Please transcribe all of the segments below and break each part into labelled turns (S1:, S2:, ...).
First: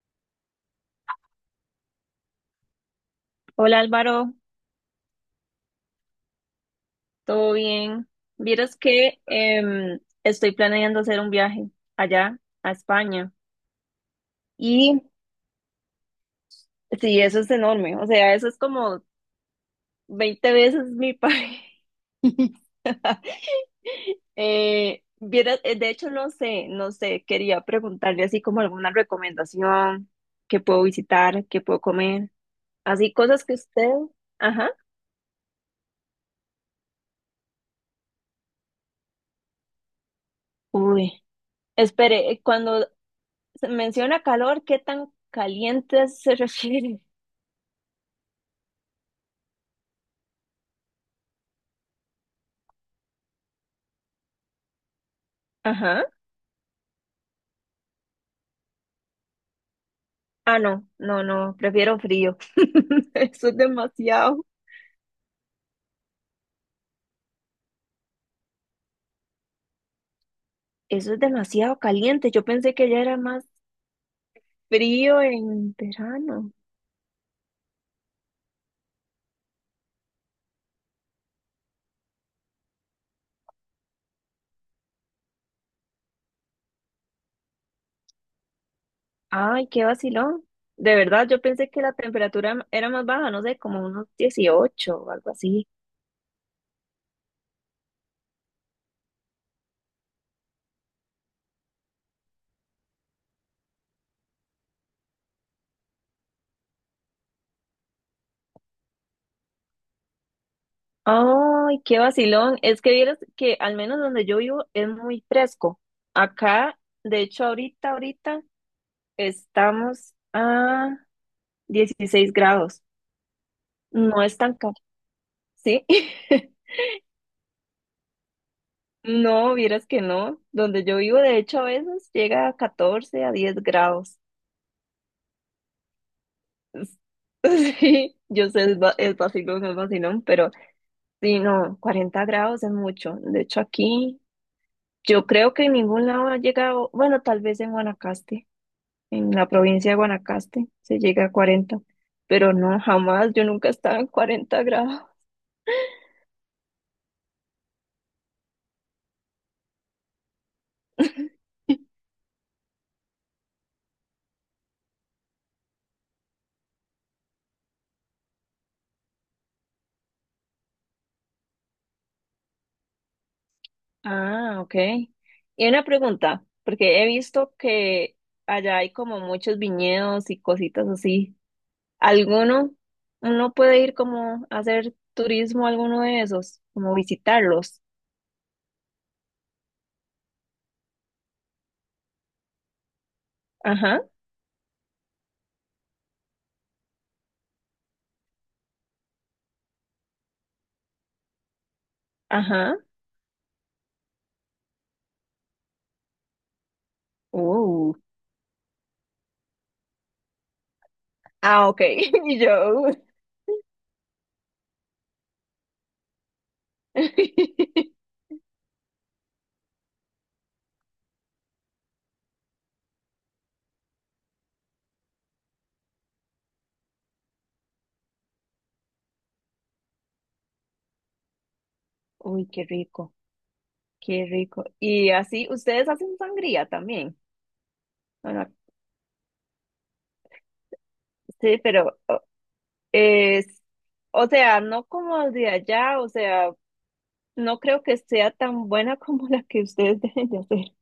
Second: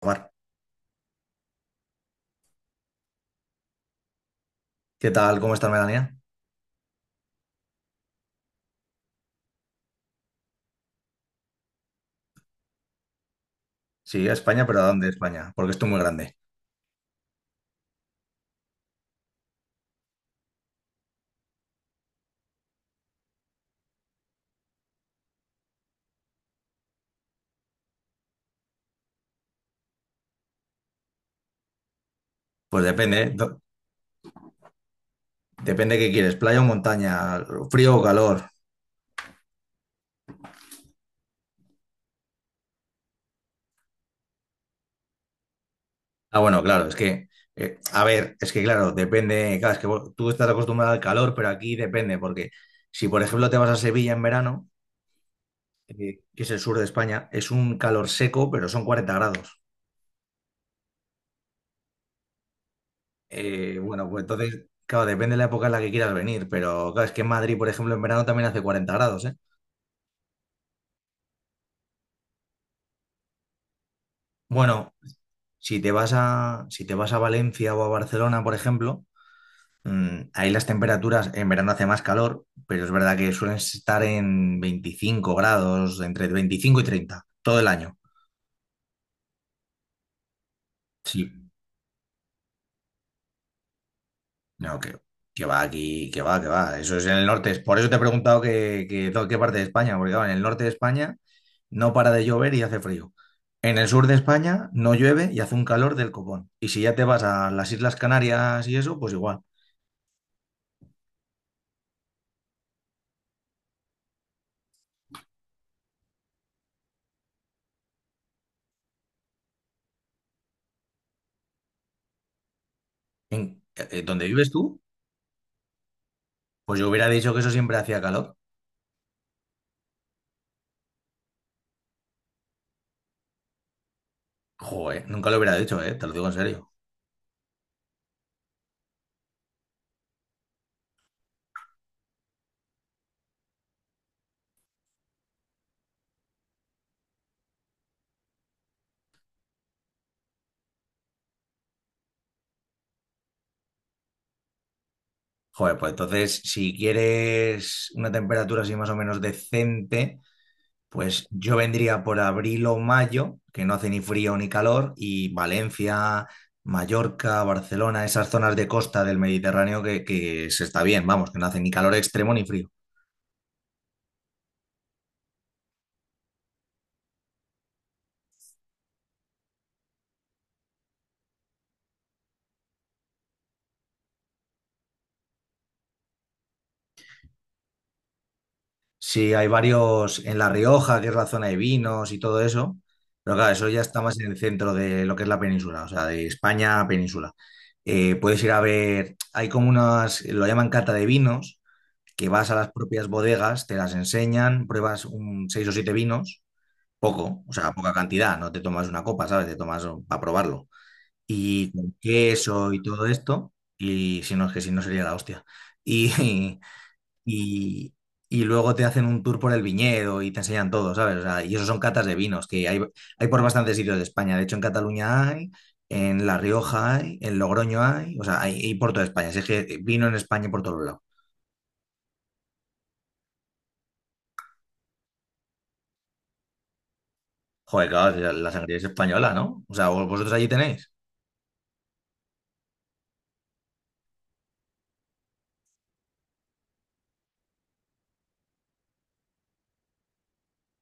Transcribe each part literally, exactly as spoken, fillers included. S1: Omar,
S2: Hola Álvaro,
S1: ¿qué tal? ¿Cómo estás, Melania?
S2: ¿todo bien? Vieras que em, estoy planeando hacer un viaje allá a España
S1: Sí, a España, pero ¿a
S2: y
S1: dónde España? Porque esto es muy grande.
S2: sí, eso es enorme, o sea, eso es como veinte veces mi país. Eh, vieras, eh, de hecho, no sé, no sé, quería preguntarle así como alguna recomendación, qué puedo visitar, qué puedo comer,
S1: Pues
S2: así
S1: depende, ¿eh?
S2: cosas que
S1: Do-
S2: usted, ajá.
S1: Depende qué quieres, playa o montaña, frío o calor.
S2: Uy, espere, eh, cuando se menciona calor, ¿qué tan caliente se
S1: Ah, bueno, claro, es
S2: refiere?
S1: que, eh, a ver, es que claro, depende, claro, es que vos- tú estás acostumbrado al calor, pero aquí depende, porque si por ejemplo te vas a Sevilla en verano,
S2: Ajá.
S1: eh, que es el sur de España, es un calor seco, pero son cuarenta grados.
S2: Ah, no, no, no, prefiero frío. Eso es
S1: Eh, bueno, pues
S2: demasiado,
S1: entonces, claro, depende de la época en la que quieras venir, pero claro, es que en Madrid, por ejemplo, en verano también hace cuarenta grados, ¿eh?
S2: eso es demasiado caliente. Yo pensé que ya era más
S1: Bueno,
S2: frío en
S1: si te vas
S2: verano.
S1: a, si te vas a Valencia o a Barcelona, por ejemplo, mm, ahí las temperaturas en verano hace más calor, pero es verdad que suelen estar en veinticinco grados, entre veinticinco y treinta, todo el año.
S2: Ay, qué vacilón. De
S1: Sí,
S2: verdad, yo pensé que la temperatura era más baja, no sé, como unos
S1: no, que,
S2: dieciocho o algo
S1: que va
S2: así.
S1: aquí, que va, que va. Eso es en el norte. Por eso te he preguntado que, que- to- qué parte de España, porque claro, en el norte de España no para de llover y hace frío. En el sur de España no llueve y hace un calor del copón. Y si ya te vas a las Islas Canarias y eso, pues igual.
S2: Ay, qué vacilón. Es que vieras que al menos donde yo vivo es muy fresco. Acá, de hecho, ahorita, ahorita estamos a dieciséis grados.
S1: En, eh,
S2: No
S1: ¿dónde
S2: es
S1: vives
S2: tan caro,
S1: tú?
S2: ¿sí?
S1: Pues yo hubiera dicho que eso siempre hacía calor.
S2: No, vieras que no. Donde yo vivo, de hecho, a veces llega a catorce a diez grados.
S1: Joder, nunca lo hubiera dicho, ¿eh? Te lo digo en serio.
S2: Es- Sí, yo sé, es, va- es vacilón, es vacilón, pero sí, no, cuarenta grados es mucho. De hecho, aquí yo creo que en ningún lado ha llegado, bueno, tal vez en Guanacaste, en la provincia de Guanacaste se llega a cuarenta, pero no, jamás, yo nunca estaba en cuarenta grados.
S1: Joder, pues entonces, si quieres una temperatura así más o menos decente, pues yo vendría por abril o mayo, que no hace ni frío ni calor, y Valencia, Mallorca, Barcelona, esas zonas de costa del Mediterráneo que, que se está bien, vamos, que no hace ni calor extremo ni frío.
S2: Ah, ok. Y una pregunta, porque he visto que allá hay como muchos viñedos y cositas así. ¿Alguno, uno puede ir como a hacer turismo a alguno de esos, como visitarlos?
S1: Sí, hay varios en La Rioja, que es la zona de vinos y todo eso. Pero claro, eso ya está
S2: Ajá,
S1: más en el centro de lo que es la península, o sea, de España a península. Eh, puedes ir a ver, hay como unas, lo llaman cata de vinos, que vas a las
S2: ajá.
S1: propias bodegas, te las enseñan, pruebas un seis o siete vinos, poco, o sea, poca
S2: Uh.
S1: cantidad, no te tomas una copa, ¿sabes? Te tomas para probarlo.
S2: Ah,
S1: Y
S2: ok.
S1: con
S2: Y yo.
S1: queso y
S2: uh.
S1: todo esto, y si no es que si no sería la hostia. Y, y, y luego te hacen un tour por el viñedo y te enseñan todo, ¿sabes? O sea, y eso son catas de vinos, que hay, hay por bastantes sitios de España. De hecho, en Cataluña hay, en La Rioja hay, en Logroño hay, o sea, hay, hay por toda España. Así es que vino en España por todos lados.
S2: Uy, qué rico, qué rico. Y así, ustedes hacen sangría también.
S1: Joder, claro, si la
S2: Bueno,
S1: la sangría es española, ¿no? O sea, vos- vosotros allí tenéis.
S2: sí, pero o- es, o sea, no como de allá, o sea. No creo que sea tan buena como la que ustedes deben de hacer.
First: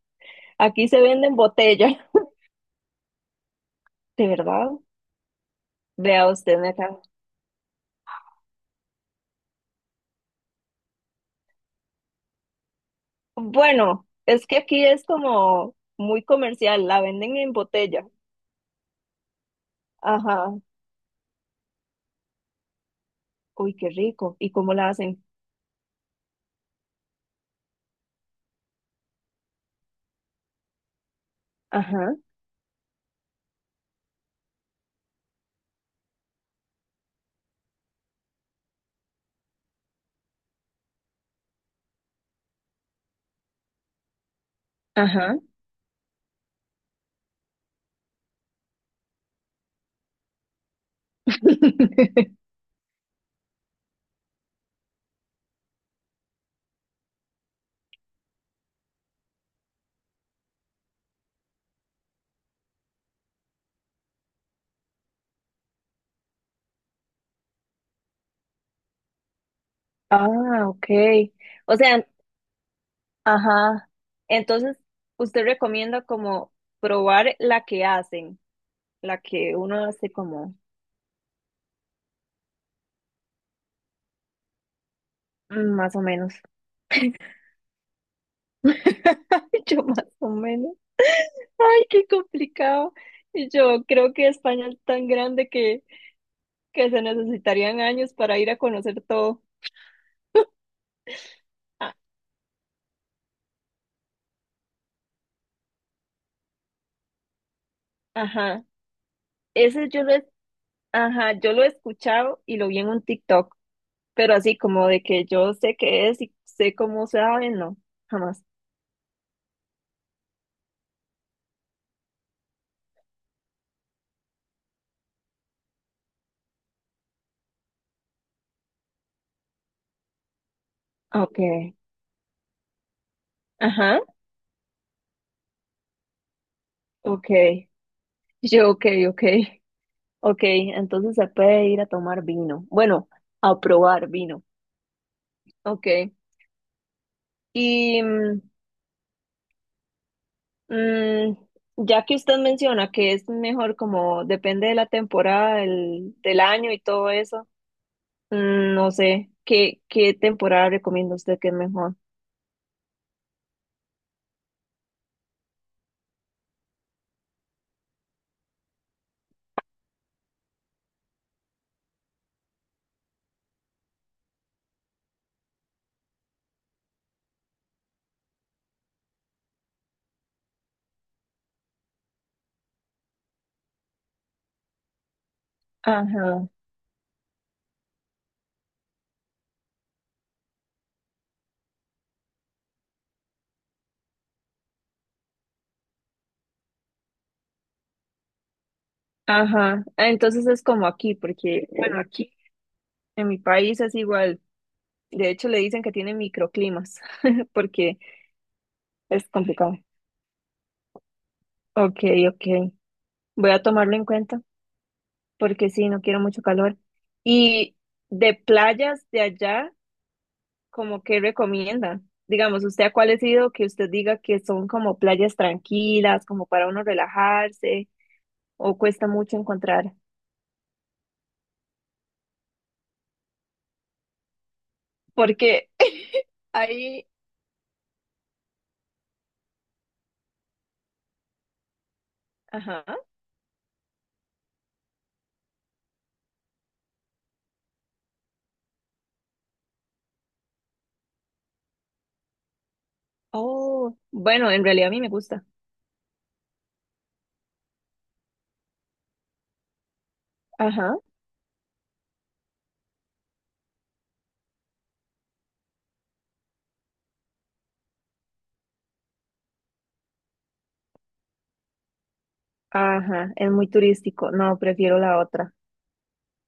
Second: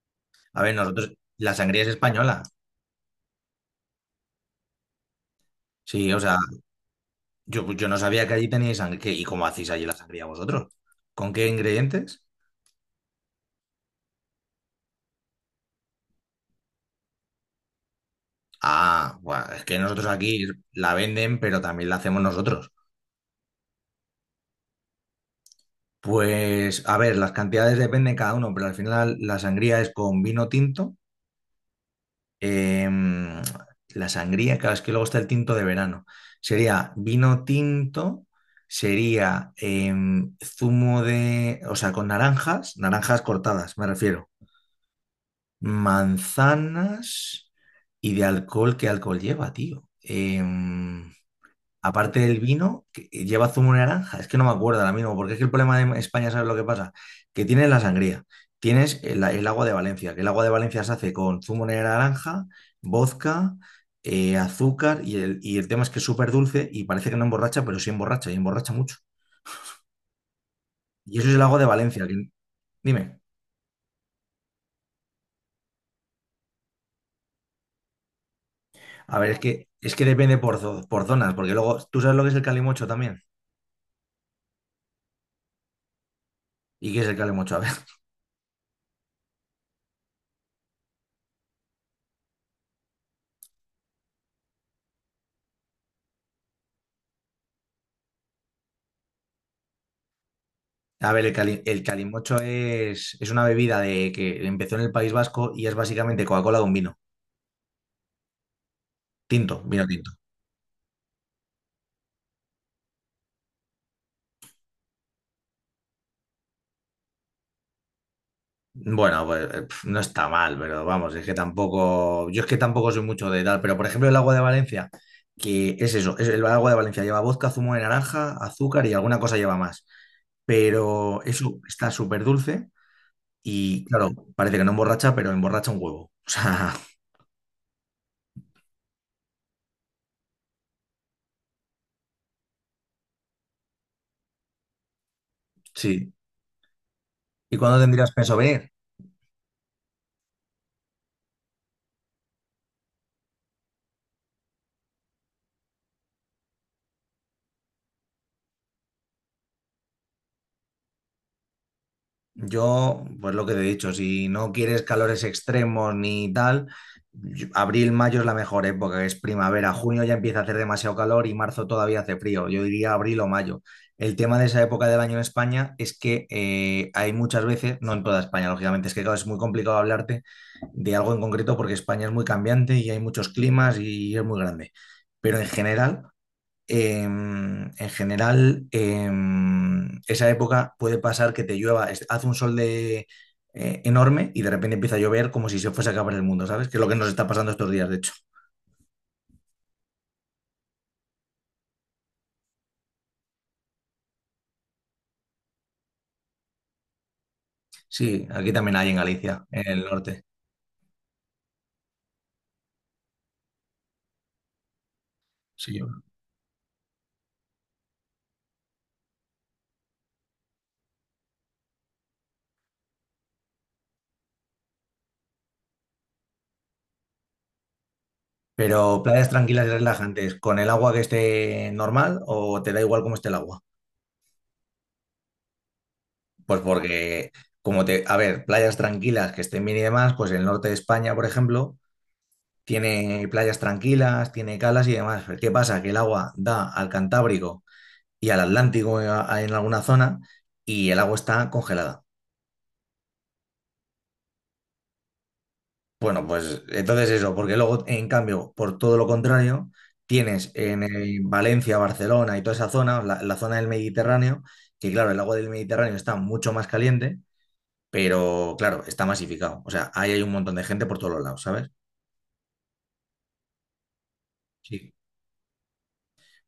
S1: A ver,
S2: Aquí se
S1: nosotros,
S2: venden
S1: la sangría es
S2: botellas,
S1: española.
S2: de verdad.
S1: Sí, o
S2: Vea
S1: sea,
S2: usted acá.
S1: yo, pues yo no sabía que allí teníais sangría. ¿Y cómo hacéis allí la sangría vosotros? ¿Con qué ingredientes?
S2: Bueno, es que aquí es como muy comercial, la venden en botella.
S1: Ah, buah, es que nosotros aquí
S2: Ajá.
S1: la venden, pero también la hacemos nosotros.
S2: Uy, qué rico. ¿Y cómo la hacen?
S1: Pues, a ver, las cantidades dependen cada uno, pero al final la sangría es con vino tinto.
S2: Ajá,
S1: em, la sangría, claro, es que luego está el tinto de verano. Sería vino tinto, sería em, zumo de, o sea, con naranjas, naranjas cortadas, me refiero.
S2: ajá.
S1: Manzanas y de alcohol, ¿qué alcohol lleva, tío? Em, Aparte del vino, que eh, lleva zumo de naranja. Es que no me acuerdo ahora mismo, porque es que el problema de España, ¿sabes lo que pasa? Que tienes la sangría, tienes el, el agua de Valencia, que el agua de Valencia se hace con zumo de naranja, vodka, eh, azúcar, y el, y el tema es que es súper dulce y parece que no emborracha, pero sí emborracha, y emborracha mucho.
S2: Ah, ok.
S1: Y eso es el agua de
S2: O sea,
S1: Valencia. que- Dime.
S2: ajá. Entonces, usted recomienda como probar la que hacen,
S1: A
S2: la
S1: ver, es
S2: que
S1: que,
S2: uno
S1: es que
S2: hace
S1: depende
S2: como
S1: por, zo- por zonas, porque luego, ¿tú sabes lo que es el calimocho también?
S2: mm, más o menos.
S1: ¿Y qué es el calimocho? A ver.
S2: Yo más o menos. Ay, qué complicado. Y yo creo que España es tan grande que, que se necesitarían años para ir a conocer todo.
S1: A ver, el, cali- el
S2: A-
S1: calimocho es, es una bebida de, que empezó en el País Vasco y es básicamente Coca-Cola con vino.
S2: Ajá.
S1: Tinto, vino
S2: Ese yo
S1: tinto.
S2: lo he, ajá, yo lo he escuchado y lo vi en un TikTok, pero así como de que yo sé qué es y sé cómo se sabe, no, jamás.
S1: Bueno, pues eh, pf, no está mal, pero vamos, es que tampoco. Yo es que tampoco soy mucho de tal, pero por ejemplo, el agua de Valencia, que es eso, es el agua de Valencia lleva vodka, zumo de naranja, azúcar y alguna cosa lleva más. Pero eso
S2: Okay.
S1: está súper dulce y,
S2: Ajá.
S1: claro, parece que no emborracha, pero emborracha un huevo. O sea,
S2: Okay. Yo, okay, okay. Okay, entonces se puede ir a tomar vino. Bueno, a probar vino.
S1: sí.
S2: Okay.
S1: ¿Y cuándo
S2: Y
S1: tendrías pensado
S2: mm,
S1: venir?
S2: Mm, ya que usted menciona que es mejor como depende de la temporada, del, del año y todo eso, mm, no sé, ¿qué, qué temporada recomienda usted que es mejor?
S1: Yo, pues lo que te he dicho, si no quieres calores extremos ni tal, yo- abril, mayo es la mejor época, es primavera, junio ya empieza a hacer demasiado calor y marzo todavía hace frío, yo diría abril o mayo. El tema de esa época del año en España es que eh, hay muchas veces, no en toda España, lógicamente, es que claro, es muy complicado hablarte de algo en concreto porque España es muy cambiante y hay muchos climas y es muy grande, pero en general
S2: Ajá,
S1: em, en general, em, esa época puede pasar que te llueva, es- hace un sol de, eh, enorme y de repente empieza a llover como si se fuese a acabar el mundo, ¿sabes? Que es lo que nos está pasando estos días, de hecho.
S2: ajá. Ah, entonces es como aquí, porque bueno, aquí en mi país es igual. De hecho, le dicen que tiene microclimas, porque
S1: Sí, aquí también hay en
S2: es
S1: Galicia, en
S2: complicado.
S1: el norte.
S2: Ok, ok. Voy a tomarlo en cuenta, porque
S1: Sí,
S2: sí, no quiero mucho calor. Y de playas de allá, ¿como que recomienda? Digamos, ¿usted a cuál ha sido que usted diga que son como playas tranquilas, como para uno relajarse, o
S1: pero
S2: cuesta
S1: playas
S2: mucho
S1: tranquilas y
S2: encontrar?
S1: relajantes, con el agua que esté normal o te da igual cómo esté el agua.
S2: Porque
S1: Pues
S2: ahí,
S1: porque, como te, a ver, playas tranquilas que estén bien y demás, pues en el norte de España, por ejemplo,
S2: ajá,
S1: tiene playas tranquilas, tiene calas y demás. ¿Qué pasa? Que el agua da al Cantábrico y al Atlántico en a- en alguna zona y el agua está congelada.
S2: oh, bueno, en realidad a mí me gusta.
S1: Bueno, pues entonces eso, porque luego, en cambio, por todo lo contrario, tienes en
S2: Ajá,
S1: eh, Valencia, Barcelona y toda esa zona, la, la zona del Mediterráneo, que claro, el agua del Mediterráneo está mucho más caliente, pero claro, está masificado. O sea, ahí hay un montón de gente por todos los lados, ¿sabes?
S2: ajá, es muy turístico. No,
S1: Sí.
S2: prefiero la otra,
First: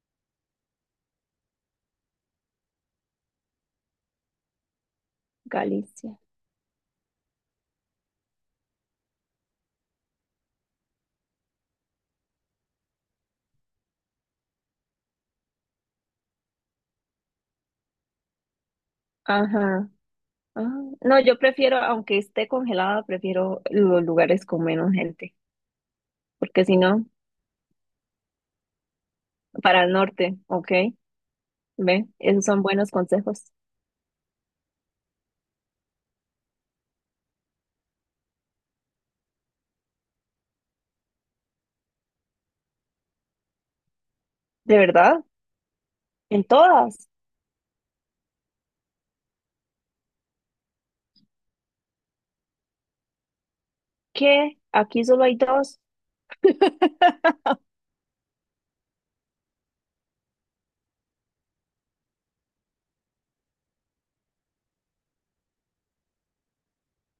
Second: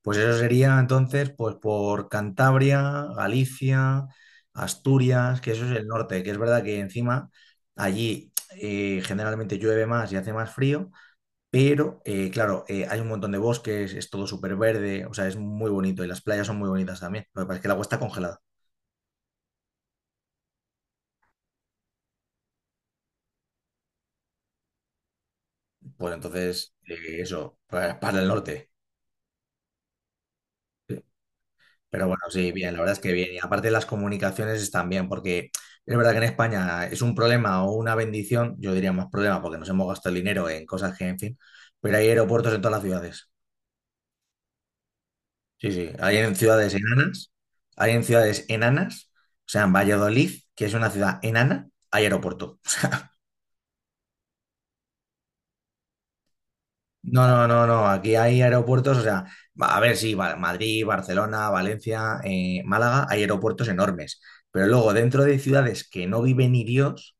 S1: Pues eso sería entonces, pues por Cantabria, Galicia, Asturias, que eso es el
S2: Galicia.
S1: norte, que es verdad que encima allí eh, generalmente llueve más y hace más frío, pero eh, claro, eh, hay un montón de bosques, es todo súper verde, o sea, es muy bonito y las playas son muy bonitas también. Lo que pasa es que el agua está congelada.
S2: Ajá. Ah, no, yo prefiero, aunque esté congelada, prefiero los lugares con menos gente,
S1: Pues
S2: porque
S1: entonces,
S2: si no,
S1: eh, eso, para, para el norte.
S2: para el norte, ¿ok?
S1: Pero
S2: ¿Ve?
S1: bueno,
S2: Esos
S1: sí,
S2: son
S1: bien, la
S2: buenos
S1: verdad es que bien. Y
S2: consejos.
S1: aparte las comunicaciones están bien, porque es verdad que en España es un problema o una bendición, yo diría más problema, porque nos hemos gastado el dinero en cosas que, en fin, pero hay aeropuertos en todas las ciudades.
S2: ¿De verdad?
S1: Sí, sí, hay en
S2: En
S1: ciudades
S2: todas.
S1: enanas, hay en ciudades enanas, o sea, en Valladolid, que es una ciudad enana, hay aeropuerto.
S2: ¿Qué? Aquí solo hay dos.
S1: No, no, no, no. Aquí hay aeropuertos, o sea, va- a ver, sí, va- Madrid, Barcelona, Valencia, eh, Málaga, hay aeropuertos enormes. Pero luego, dentro de ciudades que no vive ni Dios,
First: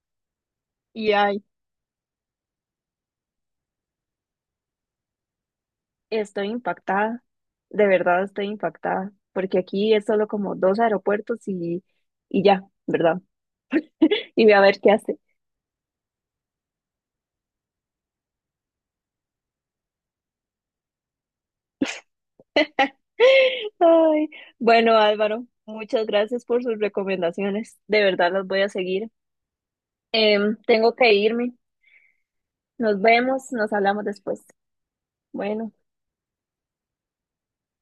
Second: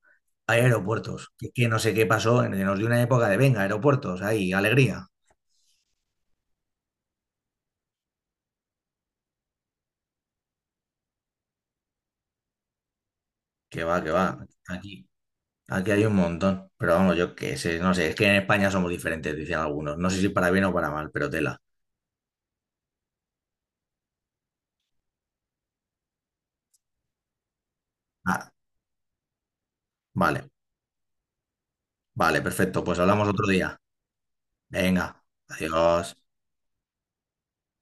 S1: hay
S2: Y
S1: aeropuertos.
S2: hay.
S1: Que, que no sé qué pasó, en- nos dio una época de, venga, aeropuertos, ahí, alegría.
S2: Estoy impactada. De verdad estoy impactada. Porque aquí es solo como dos aeropuertos y, y ya, ¿verdad?
S1: Que va, que va.
S2: Y voy a ver qué
S1: Aquí,
S2: hace.
S1: aquí hay un montón. Pero vamos, yo qué sé, no sé, es que en España somos diferentes, dicen algunos. No sé si para bien o para mal, pero tela.
S2: Ay, bueno, Álvaro, muchas gracias por sus recomendaciones. De verdad las
S1: Ah,
S2: voy a seguir.
S1: vale,
S2: Em, tengo que irme.
S1: vale, perfecto. Pues
S2: Nos
S1: hablamos otro
S2: vemos, nos
S1: día.
S2: hablamos después.
S1: Venga,
S2: Bueno.
S1: adiós.